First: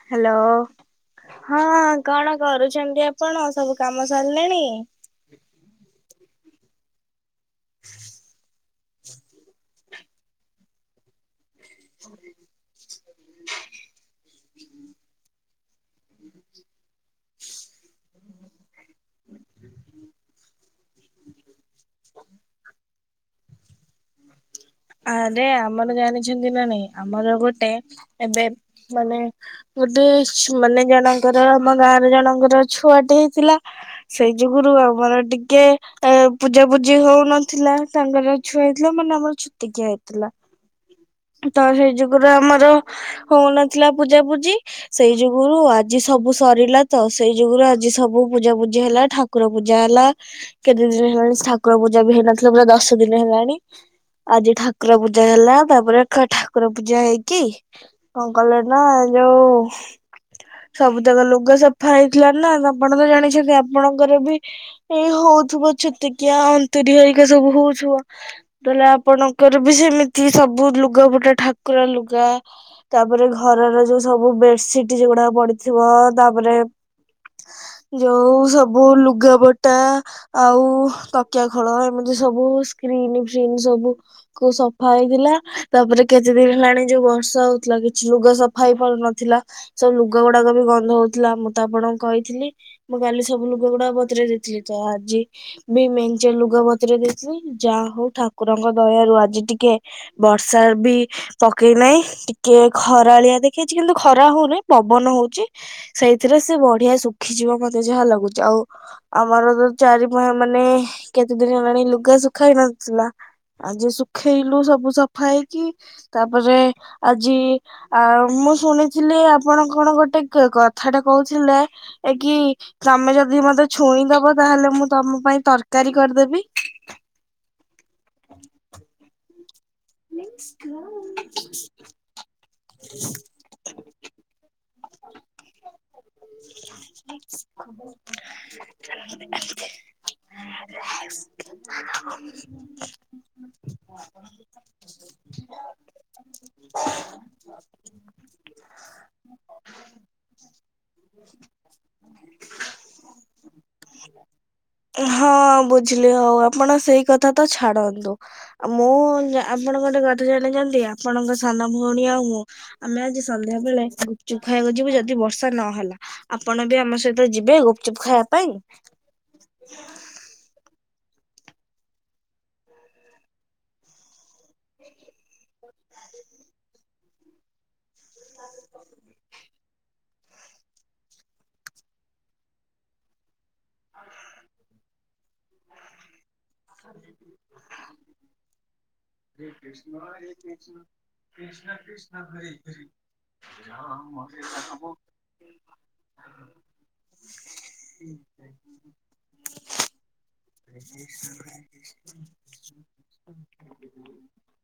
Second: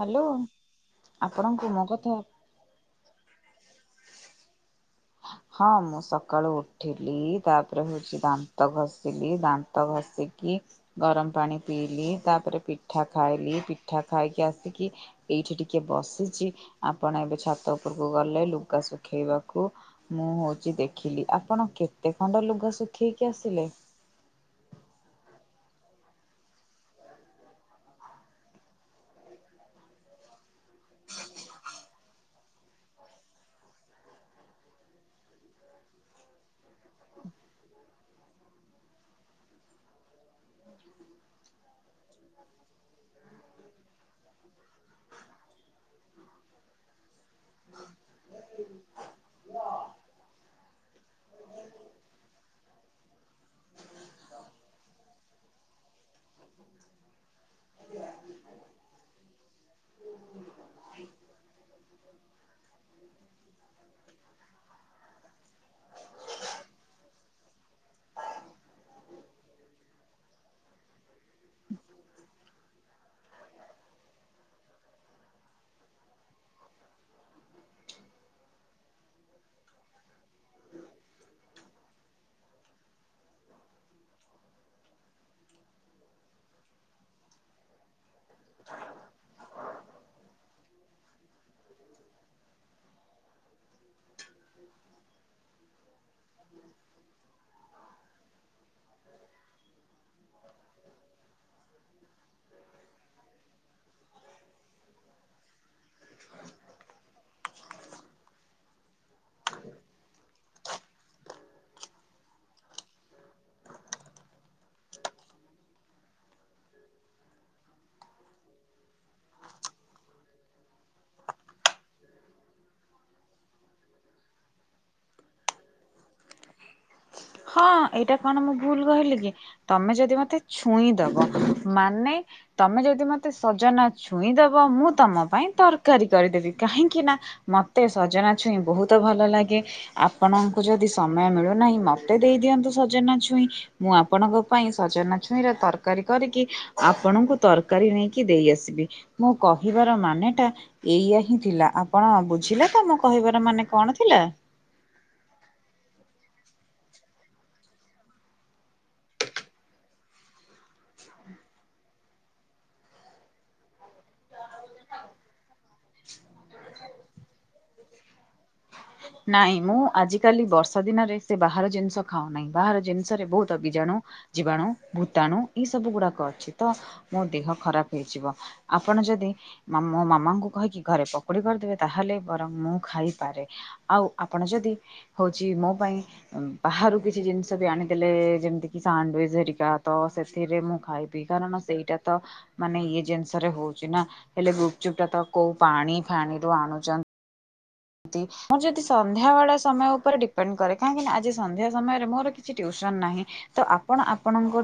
Hello hello ହଁ ଆପଣଙ୍କୁ ମୋ କଥା କଣ କରୁଚନ୍ତି ଆପଣ ସବୁ କାମ ସରିଲେଣି? ହଁ ମୁଁ ସକାଳୁ ଉଠିଲି ତାପରେ ହଉଚି ଦା ଦାନ୍ତ ଘଷିଲି ଦାନ୍ତ ଘଷିକି ଗରମ ପାଣି ପିଇଲି ତାପରେ ପିଠା ଖାଇଲି ପିଠା ଖାଇକି ଆସିକି ଏଇଠି ଟିକେ ବସିଛି ଆପଣ ଏବେ ଛାତ ଉପରକୁ ଗଲେ ଲୁଗା ଶୁଖେଇବାକୁ ମୁଁ ହେଉଚି ଦେଖିଲି ଆପଣ କେତେ ଖଣ୍ଡ ଲୁଗା ଶୁଖେଇକି ଆସିଲେ? ଆରେ ଆମର ଜାଣିଛନ୍ତି ନା ନାଇଁ ଆମର ଗୋଟେ ଏବେ ମାନେ ଗୋଟେ ମାନେ ଜଣଙ୍କର ଆମ ଗାଁରେ ଜଣଙ୍କର ଛୁଆଟେ ହେଇଥିଲା ସେଇ ଯୁଗୁରୁ ଆମର ଟିକେ ଏ ପୂଜାପୁଜି ହଉନଥିଲା ତାଙ୍କର ଛୁଆ ହେଇଥିଲା ମାନେ ଆମର ଛୁତିକିଆ ହେଇଥିଲା ତ ହେଇ ଯୁଗରୁ ଆମର ହଉନଥିଲା ପୂଜାପୂଜି ସେଇ ଯୁଗୁରୁ ଆଜି ସବୁ ସରିଲା ତ ସେଇ ଯୁଗୁରୁ ଆଜି ସବୁ ପୂଜା ପୂଜି ହେଲା ଠାକୁର ପୂଜା ହେଲା କେତେ ଦିନି ହେଲାଣି ଠାକୁର ପୂଜାବି ହେଇନଥିଲା ପୁରା ଦଶ ସ ଦିନ ହେଲାଣି ଆଜି ଠାକୁର ପୂଜା ହେଲା ତାପରେ ଠାକୁର ପୂଜା ହେଇକି କଣ କଲେନା ଏଇଯଉ ସବୁ ତକ ଲୁଗ ସଫା ହେଇଥିଲାନା ଆପଣତ ଜାଣିଛନ୍ତି ଆପଣଙ୍କରବି ଏଇ ହଉଥିବ ଛତିକିଆ ଅନ୍ତୁରି ହରିକା ସବୁ ହଉଥିବ ତାହେଲେ ଆପଣଙ୍କର ବି ସେମିତି ସବୁ ଲୁଗାପଟା ଠାକୁର ଲୁଗା ତାପରେ ଘରର ଯୋଉ ସବୁ ବେଡସିଟ ଯୋଗୁଡାକ ପଡିଥିବ ତାପରେ ଯୋଉ ସବୁ ଲୁଗା ପଟା ଆଉ ତକିଆ ଖୋଳ ଏମିତି ସବୁ ସ୍କ୍ରିନ ଫ୍ରନ୍ ସବୁ। କୁ ସଫା ହେଇଥିଲା। ତାପରେ କେତେ ଦିନ ହେଲାଣି ଯୋଉ ବର୍ଷା ହଉଥିଲା କିଛି ଲୁଗ ସଫା ହେଇ ପାରୁନଥିଲା। ସବୁ ଲୁଗା ଗୁଡାକ ବି ଗନ୍ଧ ହଉଥିଲା ମୁଁ ତ ଆପଣଙ୍କୁ କହିଥିଲି। ମୁଁ କାଲି ସବୁ ଲୋକ ଗୁଡା ବତୁରେଇ ଦେଇଥିଲି ତ ଆଜି ବି ମେ ଲୁଗା ବତରେଇ ଦେଇଥିଲି ଯାହା ହଉ ଠାକୁରଙ୍କ ଦୟାରୁ ଆଜି ଟିକେ ବ ର୍ଷାବି। ପକେଇ ନାହିଁ ଟିକେ ଖରାଳିଆ ଦେଖେଇଛି କିନ୍ତୁ ଖରା ହଉ ନାହିଁ ପବନ ହଉଛି। ସେଇଥିରେ ସେ ବଢିଆ ଶୁଖିଯିବ ମତେ ଯାହା ଲାଗୁଛି। ଆଉ ଆମର ତୋ ଚାରିପହ ମାନେ କେତେ ଦିନ ହେଲାଣି ଲୁଗା ସୁୁଖା ହେଇନଥିଲା। ଆଜି ଶୁଖେଇଲୁ ସବୁ ସଫା ହେଇକି ତାପରେ ଆଜି ଆ ମୁଁ ଶୁଣିଥିଲି ଆପଣ କଣ ଗୋଟେ କଥାଟା କହୁଥିଲେ। ଏ କିି ତମେ ଯଦି ମତେ ଛୁଇଁଦବ ତାହେଲେ ମୁଁ ତମ ପାଇଁ ତରକାରୀ କରିଦେବି। ହଁ ଏଇଟା କଣ ମୁଁ ଭୁଲ କହିଲି କି। ତମେ ଯଦି ମତେ ଛୁଇଁଦବ ମାନେ ତମେ ଯଦି ମତେ ସଜନା ଛୁଇଁ ଦେବ ମୁଁ ତୁମ ପାଇଁ ତର କାରି କରିଦେବି କାହିଁକିନା ମୋତେ ସଜନା ଛୁଇଁ ବହୁତ ଭଲ ଲାଗେ। ଆପଣ ଯଦି ସମୟ ମିଳୁନାହିଁ ମତେ ଦେଇ ଦିଅନ୍ତୁ ସଜନା ଛୁଇଁ ମୁଁ ଆପଣଙ୍କ ପାଇଁ ସଜନା ଛୁଇଁର ତରକା କାରୀ କରିକି ଆପଣଙ୍କୁ ତରକାରୀ ନେଇକି ଦେଇ ଆସିବି। ମୁଁ କହିବାର ମାନେଟା ଏଇଆ ହିଁ ଥିଲା। ଆପଣ ବୁଝିଲେ ତ ମୋ କହିବାର ମାନେ କଣ ଥିଲା? ହଁ ବୁଝିଲି ହଉ ଆପଣ ସେଇ କଥା ତ ଛାଡ଼ନ୍ତୁ। ଆଉ ମୁଁ ଆପଣ ଗୋଟେ କଥା ଜାଣିଛନ୍ତି ଆପଣଙ୍କ ସାନ ଭଉଣୀ ଆଉ ମୁଁ ଆମେ ଆଜି ସନ୍ଧ୍ୟା ବେଳେ ଗୁପଚୁପ ଖାଇବାକୁ ଯିବୁ ଯଦି ବର୍ଷା ନହେଲା। ଆପଣ ବି ଆମ ସହିତ ଯିବେ ଗୁପଚୁପ ଖାଇବା ପାଇଁ? ନାଇଁ ମୁଁ ଆଜିକାଲି ବର୍ଷା ଦିନରେ ସେ ବାହାର ଜିନିଷ ଖାଉ ନାହିଁ। ବାହାର ଜିନିଷରେ ବହୁତ ବିଜାଣୁ। ଜୀବାଣୁ, ଭୂତାଣୁ ଏଇ ସବୁ ଗୁଡାକ ଅଛି ତ ମୋ ଦେହ ଖରାପ ହେଇଯିବ। ଆପଣ ଯଦି ମୋ ମାମାଙ୍କୁ କହିକି ଘରେ ପକୋଡ଼ି କରିଦେବେ ତାହେଲେ ବରଂ ମୁଁ ଖାଇ ଆଉ ଆପଣ ଯଦି ହଉଛି ମୋ ପାଇଁ ବାହାରୁ କିଛି ଜିନିଷ ବି ଆଣିଦେଲେ ଯେମିତିକି ସାଣ୍ଡୱିଚ୍ ହେରିକା ତ ସେଥିରେ ମୁଁ ଖାଇବି। କାରଣ ସେଇ ଟା ତ ମାନେ ଇଏ ଜିନିଷରେ ହଉଛି ନା ହେଲେ ଗୁପଚୁପ ଟା ତ କୋଉ ପାଣି ଫାଣିରୁ ଆଣୁଛନ୍ତି। ମୁଁ ଯଦି ସନ୍ଧ୍ୟା ବଳ ସମୟ ଉପରେ ଡିପେଣ୍ଡ କରେ କାହିଁକି ନା ଆଜି ସନ୍ଧ୍ୟା ସମୟରେ ମୋର କିଛି ଟିଉସନ ନାହିଁ। ତ ଆପଣ ଆପଣଙ୍କ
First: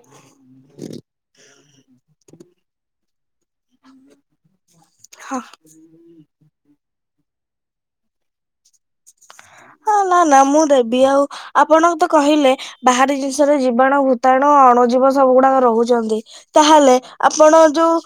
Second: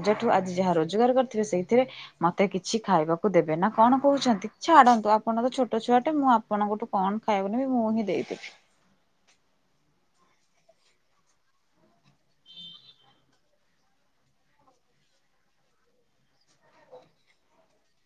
ଅଜାଠୁ ଆଜି ଯାହା ରୋଜଗାର କରିଥିବେ ସେଇଥିରେ ମତେ କିଛି ଖାଇବାକୁ ଦେବେ ନା କଣ କହୁଛନ୍ତି? ଛାଡନ୍ତୁ ହଁ ଆପଣ ତ ଛୋଟ ଛୁଆଟେ ମୁଁ ଆପଣଙ୍କଠୁ କଣ ଖାଇବିନି ମୁଁ ହିଁ ଦେଇଦେବି। ହଁ ନା ନା ମୁଁ ଦେବି ଆଉ ଆପଣଙ୍କୁ ତ କହିଲେ ବାହାରି ଜିନିଷରେ ଜୀବାଣୁ, ଭୂତାଣୁ, ଅଣଜୀବ ସବୁ ଗୁଡାକ ରହୁଛନ୍ତି। ତାହେଲେ ଆପଣ ଯୋଉ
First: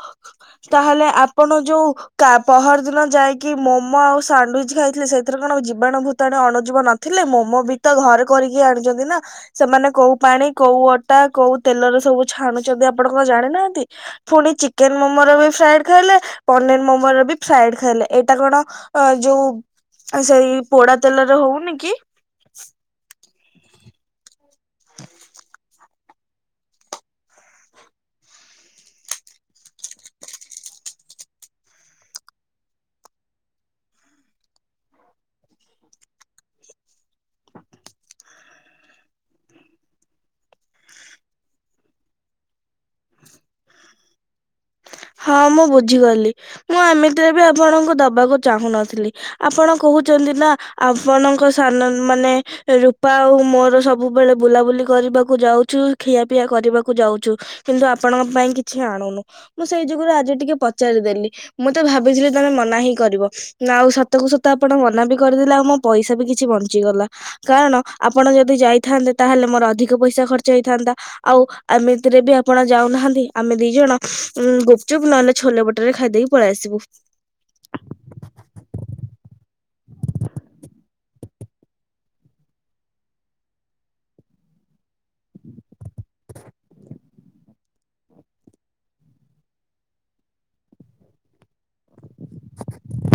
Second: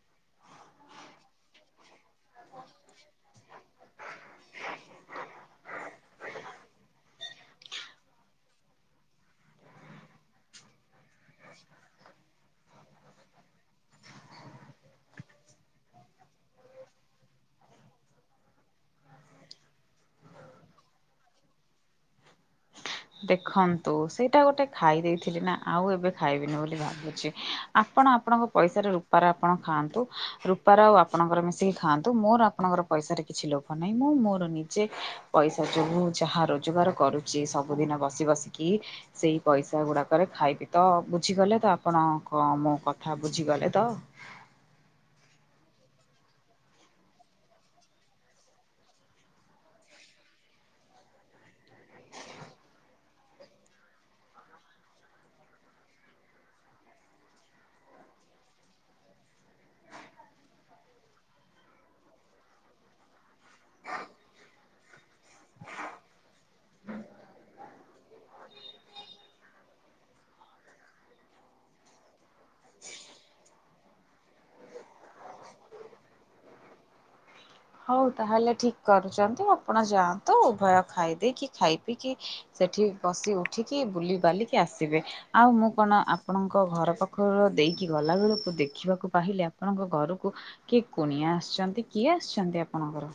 ତାହେଲେ ଆପଣ ଯୋଉ ତା ପହର ଦିନ ଯାଇକି ମୋମୋ ଆଉ ସାଣ୍ଡୱିଚ ଖାଇଥିଲେ। ସେଇଥିରେ କଣ ଜୀବ ବାଣୁ, ଭୂତାଣୁ, ଅଣୁଜିବ ନଥିଲେ ମୋମୋ ବି ତ ଘରେ କରିକି ଆଣିଛନ୍ତି ନା। ସେମାନେ କୋଉ ପାଣି କୋଉ ଅଟା କୋଉ ତେଲରେ ସବୁ ଛାଣୁଛନ୍ତି ଆପଣ କଣ ଜାଣିନାହାନ୍ତି? ପୁଣି ଚିକେନ ମୋମୋର ବି ଫ୍ରାଏଡ ଖାଇଲେ, ପନିର ମୋମୋର ବି ଫ୍ରାଏଡ ଖାଇଲେ। ଏଇଟା କଣ ଅ ଯୋଉ ସେଇ ପୋଡା ତେଲରେ ହଉନି କି? ଦେଖନ୍ତୁ ସେଇଟା ଗୋଟେ ଖାଇ ଦେଇେଇଥିଲି ନା ଆଉ ଏବେ ଖାଇବିନି ବୋଲି ଭାବୁଛି। ଆପଣ ଆପଣଙ୍କ ପଇସାରେ ରୂପାର ଆପଣ ଖାଆନ୍ତୁ ରୂପାର ଆଉ ଆପଣଙ୍କର ମିଶିକି ଖାଆନ୍ତୁ ମୋର ଆପଣଙ୍କର ପଇସାରେ କିଛି ଲୋଭ ନାହିଁ ମୁଁ ମୋର ନିଜେ ପଇସା ଯୋଗୁ ଯାହା ରୋଜଗାର କରୁଛି ସବୁ ସବୁ ଦିନ ବସି ବସିକି ସେଇ ପଇସା ଗୁଡାକରେ ଖାଇବି ତ ବୁଝିଗଲେ ତ ଆପଣ କ ମୋ କଥା ବୁଝିଗଲେ ତ? ହଁ ମୁଁ ବୁଝିଗଲି ମୁଁ ଏମିତିରେ ବି ଆପଣଙ୍କୁ ଦବାକୁ ଚାହୁଁନଥିଲି। ଆପଣ କହୁଛନ୍ତି ନା ଆପଣଙ୍କ ସାନନ୍ ମାନେ ରୂପା ଆଉ ମୋର ସବୁବେଳେ ବୁଲାବୁଲି କରିବାକୁ ଯାଉଛୁ ଖିଆପିଆ କରିବାକୁ ଯାଉଛୁ। କିନ୍ତୁ ଆପଣଙ୍କ ପାଇଁ କିଛି ଆଣୁନୁ। ମୁଁ ସେଇ ଯୁଗୁରୁ ଆଜି ଟିକେ ପଚାରିଦେଲି ମୁଁ ତ ଭାବିଥିଲି ତମେ ମନା ହିଁ କରିବ। ନା ଆଉ ସତ କୁ ସତ ଆପଣ ମନା ବି କରିଦେଲେ ଆଉ ମୋ ପଇସା ବି କିଛି ବଞ୍ଚିଗଲା। କାରଣ ଆପଣ ଯଦି ଯାଇଥାନ୍ତେ ତାହେଲେ ମୋର ଅଧିକ ପଇସା ଖର୍ଚ୍ଚ ହେଇଥାନ୍ତା। ଆଉ ଏମିତିରେ ବି ଆପଣ ଯାଉନାହାନ୍ତି ଆମେ ଦି ଜଣ ଉ ଗପଚୁପ୍ ନହେଲେ ଛୋଲେ ବଟରେ ଖାଇ ଦେଇକି ପଳେଇ ଆସିବୁ। ହଉ ତାହେଲେ ଠିକ୍ କରୁଛନ୍ତି ଆପଣ ଯାଆନ୍ତୁ ଉଭୟ ଖାଇଦେଇକି ଖାଇ ପିଇକିି ସେଠି ବସି ଉଠିକି ବୁଲି ବାଲିକି ଆସିବେ ଆଉ ମୁଁ କଣ ଆପଣଙ୍କ ଘର ପାଖ କ ଦେଇକି ଗଲାବେଳକୁ ଦେଖିବାକୁ ପାହିଲି ଆପଣଙ୍କ ଘରକୁ କିଏ କୁଣିଆ ଆସିଛନ୍ତି କିଏ ଆସିଛନ୍ତି ଆପଣଙ୍କର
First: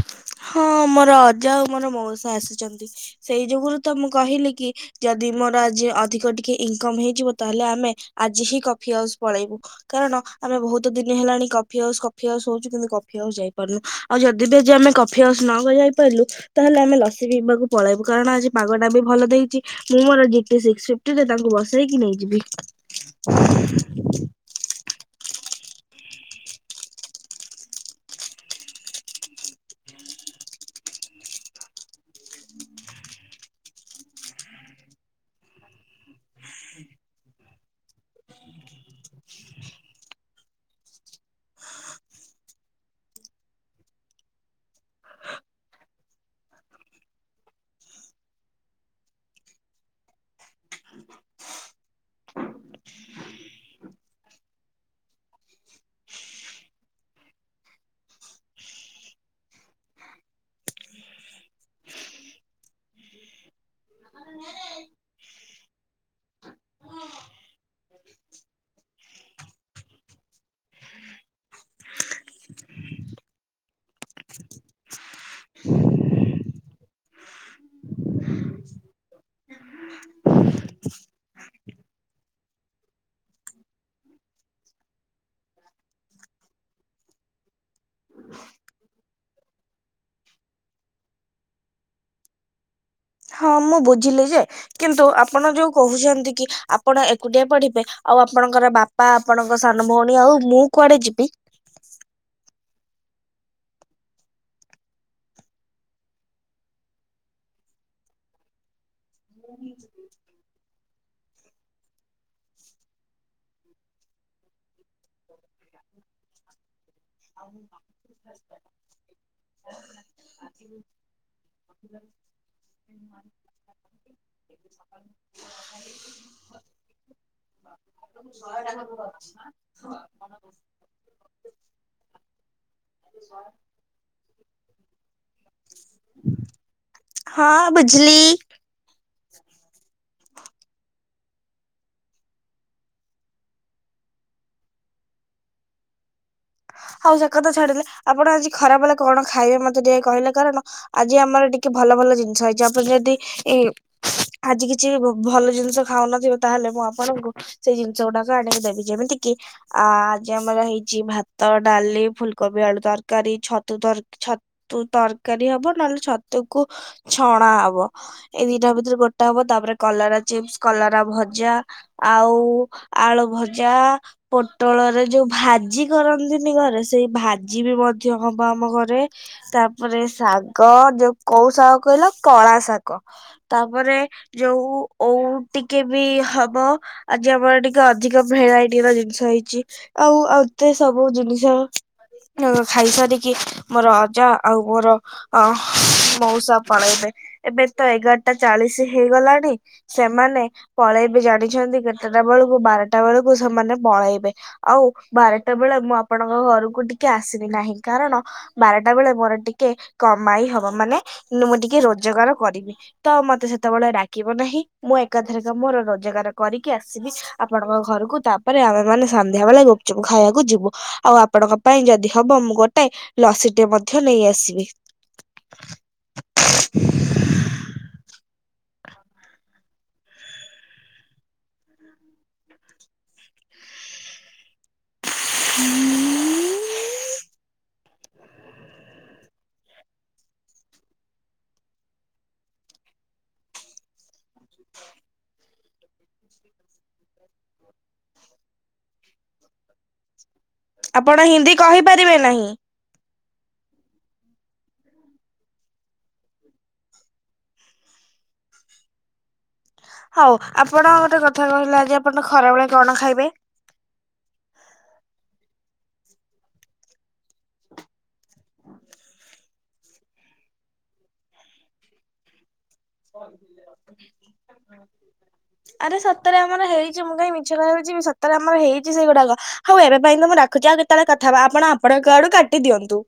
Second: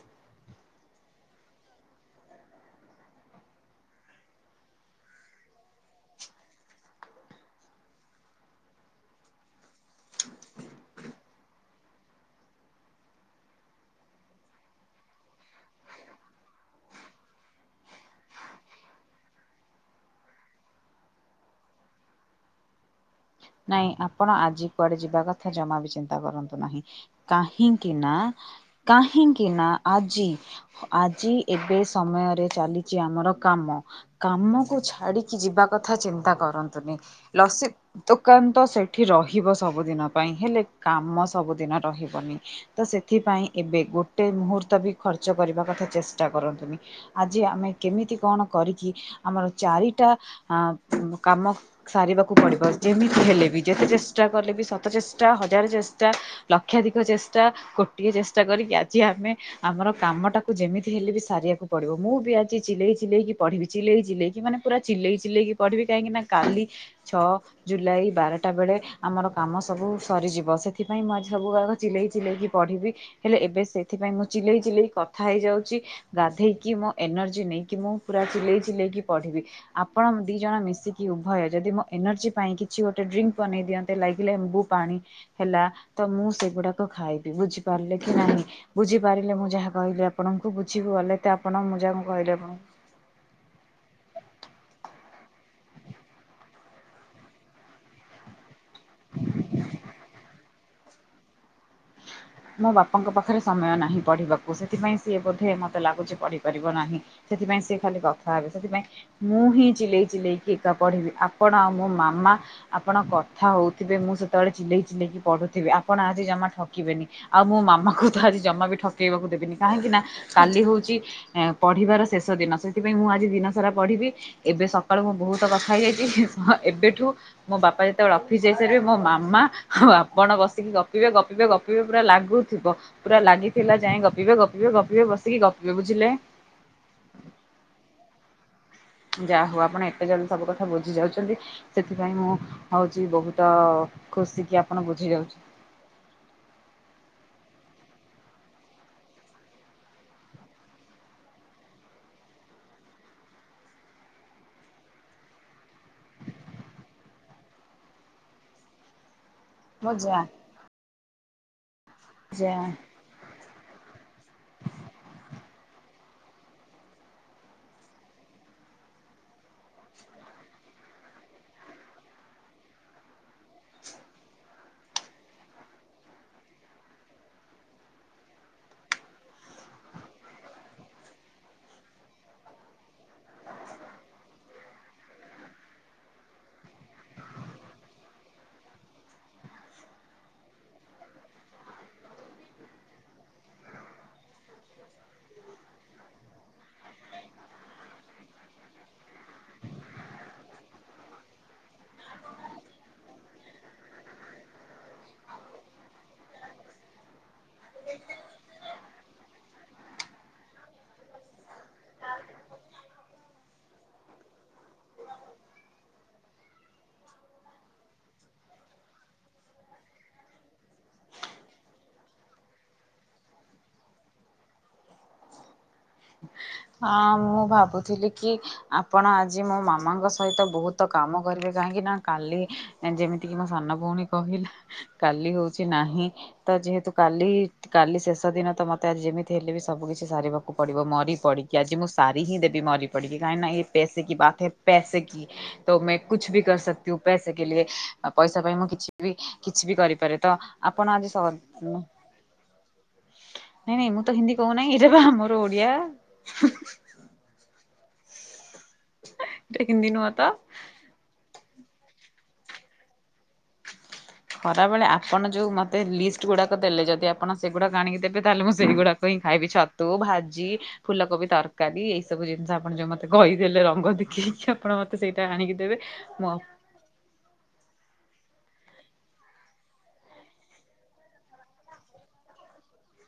ହଁ ମୋର ଅଜା ଆଉ ମୋର ମଉସା ଆସିଛନ୍ତି ସେଇ ଯୋଗଗୁରୁ ତ ମୁଁ କହିଲି କି ଯଦି ମୋର ଆଜି ଅଧିକ ଟିକେ ଇନକମ୍ ହେଇଯିବ ତାହେଲେ ଆମେ ଆଜି ହିଁ କଫି ହାଉସ୍ ପଳେଇବୁ। କାରଣ ଆମେ ବହୁତ ଦିନ ହେଲାଣି କଫି ହାଉସ୍ କଫି ହାଉସ ହଉଛୁ କିନ୍ତୁ କଫି ହାଉସ୍ ଯାଇପାରୁନୁ। ଆଉ ଯଦି ବି ଆଜି ଆମେ କଫି କଫି ହାଉସ୍ ନ ଯାଇ ପାରିଲୁ ତାହେଲେ ଆମେ ଲସି ପିଇବାକୁ ପଳେଇବୁ କାରଣ ଆଜି ପାଗଟା ବି ଭଲ ଦେଇଛି। ମୁଁ ମୋର ଜିଟି ସିକ୍ସ ଫିଟି ରେ ତାଙ୍କୁ ବସେଇକି ନେଇଯିବି [unintelligible] ନାଇଁ ଆପଣ ଆଜି କୁଆଡେ ଯିବା କଥା ଜମା ବି ଚିନ୍ତା କରନ୍ତୁ ନାହିଁ। କାହିଁକି ନା କାହିଁକି ନା ଆଜି ଆଜି ଏବେ ସମୟରେ ଚାଲିଛି ଆମର କାମ। କାମକୁ ଛାଡିକି ଯିବା କଥା ଚିନ୍ତା କରନ୍ତୁନି ଲସି ଦୋକାନ ତ ସେଠି ରହିବ ସବୁଦିନ ପାଇଁ ହେଲେ କାମ ସବୁଦିନ ରହିବନି। ତ ସେଥିପାଇଁ ଏବେ ଗୋଟେ ମୁହୂର୍ତ୍ତ ବି ଖର୍ଚ୍ଚ କରିବା କଥା ଚେଷ୍ଟା କରନ୍ତୁନି। ଆଜି ଆମେ କେମିତି କଣ କରିକି ଆମର ଚାରିଟା ଆଁ କାମ ସାରିବାକୁ ପଡିବ ଯେମିତି ହେଲେ ବି ଯେତେ ଚେଷ୍ଟା କଲେ ବି ଶତ ଚେଷ୍ଟା ହଜାର ଚେଷ୍ଟା ଲକ୍ଷାଧିକ ଚେଷ୍ଟା କୋଟିଏ ଚେଷ୍ଟା କରିକି ଆଜି ଆମେ ଆମର କାମଟାକୁ ଯେମିତି ହେଲେ ବି ସାରିବାକୁ ପଡ଼ିବ ମୁଁ ବି ଆଜି ଚିଲେଇ ଚିଲେଇକି ପଢ଼ିବି ଚିଲେଇ ଚିଲେଇକି ମାନେ ପୁରା ଚିଲେଇ ଚିଲେଇକି ପଢିବି କାହିଁକିନା କାଲି ଛଅ ଜୁଲାଇ ବାରଟା ବେଳେ ଆମର କାମ ସବୁ ସରିଯିବ ସେଥିପାଇଁ ମୁଁ ଆଜି ସବୁ ଗୁଡ଼ାକ ଚିଲେଇ ଚିଲେଇକି ପଢ଼ିବି। ହେଲେ ଏବେ ସେଥିପାଇଁ ମୁଁ ଚିଲେଇ ଚିଲେଇ କଥା ହେଇଯାଉଛି ଗାଧେଇକି ମୁଁ ଏନର୍ଜି ନେଇକି ମୁଁ ପୁରା ଚିଲେଇ ଚିଲେଇକି ପଢିବି। ଆପଣ ଦି ଜଣ ମିଶିକି ଉଭୟ ଯଦି ମୋ ଏନର୍ଜି ପାଇଁ କିଛି ଗୋଟେ ଡ୍ରିଙ୍କ୍ ବନେଇ ଦିଅନ୍ତେ ଲାଇକ୍ ଲେମ୍ବୁ ପାଣି ହେଲା ତ ମୁଁ ସେଗୁଡାକ ଖାଇବି ବୁଝିପାରିଲେ କି ନାହିଁ। ବୁଝିପାରିଲେ ମୁଁ ଯାହା କହିଲି ଆପଣଙ୍କୁ ବୁଝିବି ଗଲେ ତ ଆପଣ ମୁଁ ଯାହାକୁ କହିଲେ ଆପଣଙ୍କୁ ହଁ ମୁଁ ବୁଝିଲି ଯେ। କିନ୍ତୁ ଆପଣ ଯୋଉ କହୁଛନ୍ତି କି ଆପଣ ଏକୁଟିଆ ପଢିବେ ଆଉ ଆପଣଙ୍କର ବା ବା ଆପଣଙ୍କ ସାନ ଭଉଣୀ, ଆଉ ମୁଁ କୁଆଡେ ଯିବି? ମୋ ବାପାଙ୍କ ପାଖରେ ସମୟ ନାହିଁ ପଢିବାକୁ। ସେଥିପାଇଁ ସିଏ ବୋଧେ ମତେ ଲାଗୁଛି ପଢିପାରିବ ନାହିଁ। ସେଥିପାଇଁ ସେ ଖାଲି କଥା ହେବେ ସେଥିପାଇଁ ମୁଁ ହିଁ ଚିଲେଇ ଚିଲେଇ ଗୀତା ପଢ଼ିବି। ଆପଣ ଆଉ ମୋ ମାମା ଆପଣ କଥା ହଉଥିବେ। ମୁଁ ସେତେବେଳେ ଚିଲେଇ ଚିଲେଇକି ପଢୁଥିବି। ଆପଣ ଆଜି ଜମା ଠକିବେନି। ଆଉ ମୋ ମାମା କୁ ତ ଆଜି ଜମା ବି ଠକେଇବାକୁ ଦେବିନି କାହିଁକି ନା କାଲି ହଉଛି ଏଁ ପଢିବାର ଶେଷ ଦିନ। ସେଥିପାଇଁ ମୁଁ ଆଜି ଦିନ ସାରା ପଢିବି। ଏବେ ସକାଳୁ ମୁଁ ବହୁତ କଥା ହେଇଯାଇଛି। ହଁ ଏବେଠୁ ମୋ ବାପା ଯେତେବେଳେ ଅଫିସ ଯାଇସାରିବେ, ମୋ ମାମା ଆଉ ଆପଣ ବ ବସିକି ଗପିବେ, ଗପିବେ, ଗପିବେ, ପୁରା ଲାଗୁଥିବ ପୁରା ଲାଗିଥିଲା ଯାଏ ଗପିବେ, ଗପିବେ, ଗପିବେ ବ ସି କି ଗପିବେ, ବୁଝିଲେ? ହଁ ବୁଝିଲି। ଯା ହଉ ଆପଣ ଏତେ ଜଲଦି ସବୁ କଥା ବୁଝି ଯାଉଛନ୍ତି। ସେଥିପାଇଁ ମୁଁ ହଉଛି ବହୁତ ଖୁସି କି, ଆପଣ ବୁଝି ଯାଉଛ ହଉ ସେ କଥା ଛାଡିଲେ, ଆପଣ ଆଜି ଖରା ବେଳେ କଣ ଖାଇବେ ମତେ ଟିକେ କହିଲେ। କାରଣ ଆଜି ଆମର ଟିକେ ଭଲ ଭଲ ଜିନିଷ ହେଇଛି। ଆପଣ ଯଦି ଏ ଆଜି କିଛି ଭଲ ଜିନିଷ ଖାଉନଥିବେ, ତାହେଲେ ମୁଁ ଆପଣଙ୍କୁ ସେଇ ଜିନିଷ ଗୁଡାକ ଆନିକ ଦେବି। ଯେମିତି କିି ଆ ମୋ ଯା ଆଜି ଆମର ହେଇଛି ଭାତ, ଡାଲି ଫୁଲକୋବି ଯା ଆଳୁ ତର ତରକାରୀ, ଛତୁ ତର ଛତୁ ତରକାରୀ ହବ ନହେଲେ ଛତୁକୁ ଛଣା ହବ। ଏଇ ଦିଟା ଭିତରୁ ଗୋଟେ ଟା ହବ, ତାପରେ କଲରା ଚିପ୍ସ, କଲରା ଭଜା, ଆଉ ଆଳୁ ଭଜା ଜା ପୋଟଳରେ ଯୋଉ ଭାଜି କରନ୍ତି ନ୍ତିନି ଘରେ। ସେଇ ଭାଜି ବି ମଧ୍ୟ ହବ ଆମ ଘରେ। ତାପରେ ଶାଗ, ଯୋଉ କୋଉ ଶାଗ କହିଲ? କଳା ଶାଗ, ତାପରେ ଯୋଉ ଓଉ ଟିକେ ବି ହବ। ଆଜି ଆମର ଟିକେ ଅଧିକ ଭେରାଇଟି ର ଜିନିଷ ହେଇଛି। ଆଉ ଆଉ ଦେଶ ସବୁ ଜିନିଷ ଖାଇ ସାରିକି, ମୋର ଅଜା ଆଉ ମୋର ଅ ମଉସା ପଳେଇବେ। ଏବେ ତ ଏଗାରଟା ଚାଳିଶ ହେଇଗଲାଣି। ସେମାନେ ପଳେଇବେ ଜାଣିଛନ୍ତି କେତେଟା ବେଳକୁ? ବାରଟା ବେଳକୁ ସେମାନେ ପଳେଇବେ। ଆଉ ବାରଟା ବେଳେ ମୁଁ ଆପଣଙ୍କ ଘରକୁ ଟିକେ୍ ଆସିବି। କାହିଁ କାରଣ ବାରଟା ବେଳେ ମୋର ଟିକେ୍ କମାଇ ହବ। ମାନେ ମୁଁ ଟିକେ୍ ରୋଜଗାର କରିବି। ତ ମତେ ସେତେବେଳେ ରାଗିବ ନାହିଁ। ମୁଁ ଏକାଥରକେ ମୋର ରୋଜଗାର କରିକି ଆସିବି। ଆପଣଙ୍କ ଘରକୁ ତାପରେ ଆମେ ମାନେ ସନ୍ଧ୍ୟା ବେଳେ ଗୁପଚୁପ୍ ଖାଇବାକୁ କୁ ଯିବୁ। ଆଉ ଆପଣଙ୍କ ପାଇଁ ଯଦି ହବ ମୁଁ ଗୋଟେ ଲସିଟେ ମଧ୍ୟ ନେଇ ଆସିବି। [inaudible] ହ [inaudible] ହଁ, ମୁଁ ଭାବୁଥିଲି କି ଆପଣ ଆଜି ମୋ ମାମାଙ୍କ ସହିତ ବହୁତ୍ ତ କାମ କରିବେ, କାହିଁକି ନା କାଲି ଯେମିତି କି ମୋ ସାନ ଭଉଣୀ କହିଲା କାଲି ହଉଛି ନାହିଁ ତ ଯେହେତୁ କାଲି କାଲି ଶେଷ ଦିନ ତ ମତେ ଆଜି ଯେମିତି ହେଲେ ବି ସବୁ କିିଛି ସାରିବାକୁ ପଡିବ। ମରି ପଡି଼। କି ଆଜି ମୁଁ ସାରିକି ଦେବି ମରିପଡ଼ି କି। କାହିଁକି ନାଁ ଏ ପୌସେ କି ବାତ ହେ ପେସେ୍ କି। ତୋ ମେ କୁଛୁ ଭି କର ସକ୍ତିୁ ହୁଁ ପୈସେ କେ ଲିଏ। ପଇସା ପାଇଁ ମୁଁ କିଛି ବି କିଛି ବି କରିପାରେ ତ ଆପଣ ଆଜି ସ ହିନ୍ଦୀ ନାଇଁ କହିପାରିବେ ନାହିଁ। ନାଇଁ ମୁଁ ତ ହିନ୍ଦୀ କହୁନାହିଁ। ଏଇଟା ବା ଆମର ଓଡି଼ଆ। [unintelligible] ଏ ହିନ୍ଦି ନୁହଁ ତ? ହଉ ଆପଣ ଗୋଟେ କଥା କହିଲେ ଆଜି ଆପଣ ଖରାବେଳେ କଣ ଖାଇବେ? ଖରାବେଳେ ଆପଣ ଯୋଉ ମତେ ଲିଷ୍ଟ ଗୁଡ଼ାକ ଦେଲେ ଯଦି ଆପଣ ସେଗୁଡ଼ା ଆଣିକି ଦେବେ ତାହେଲେ ମୁଁ ସେଇଗୁଡ଼ାକ ହିଁ ଖାଇବି ଛତ୍ ତୁ ଭାଜି ଫୁଲକୋବି ତରକାରୀ ଏଇ ସବୁ ଜିନିଷ ଆପଣ ଯୋଉ ମ ତେ କହିଥିଲେ ରଙ୍ଗ ଦେଖେଇକି ଆପଣ ମତେ ସେଇଟା ଆଣିକି ଦେବେ ମୋ ଆଉ ଛି ମୁଁ କାଇଁ ମିଛ କହିବାକୁ ଯିବି ସତରେ ଆମର ହେଇଛି ସେଇଗୁଡା଼କ। ହଉ ଏବେ ପାଇଁ ତ ମୁଁ ରଖୁଛି ଆଉ କେତେବେଳେ କଥାହବା ଆପଣ ଆପଣଙ୍କ ଆଡୁ କାଟି ଦିଅନ୍ତୁ।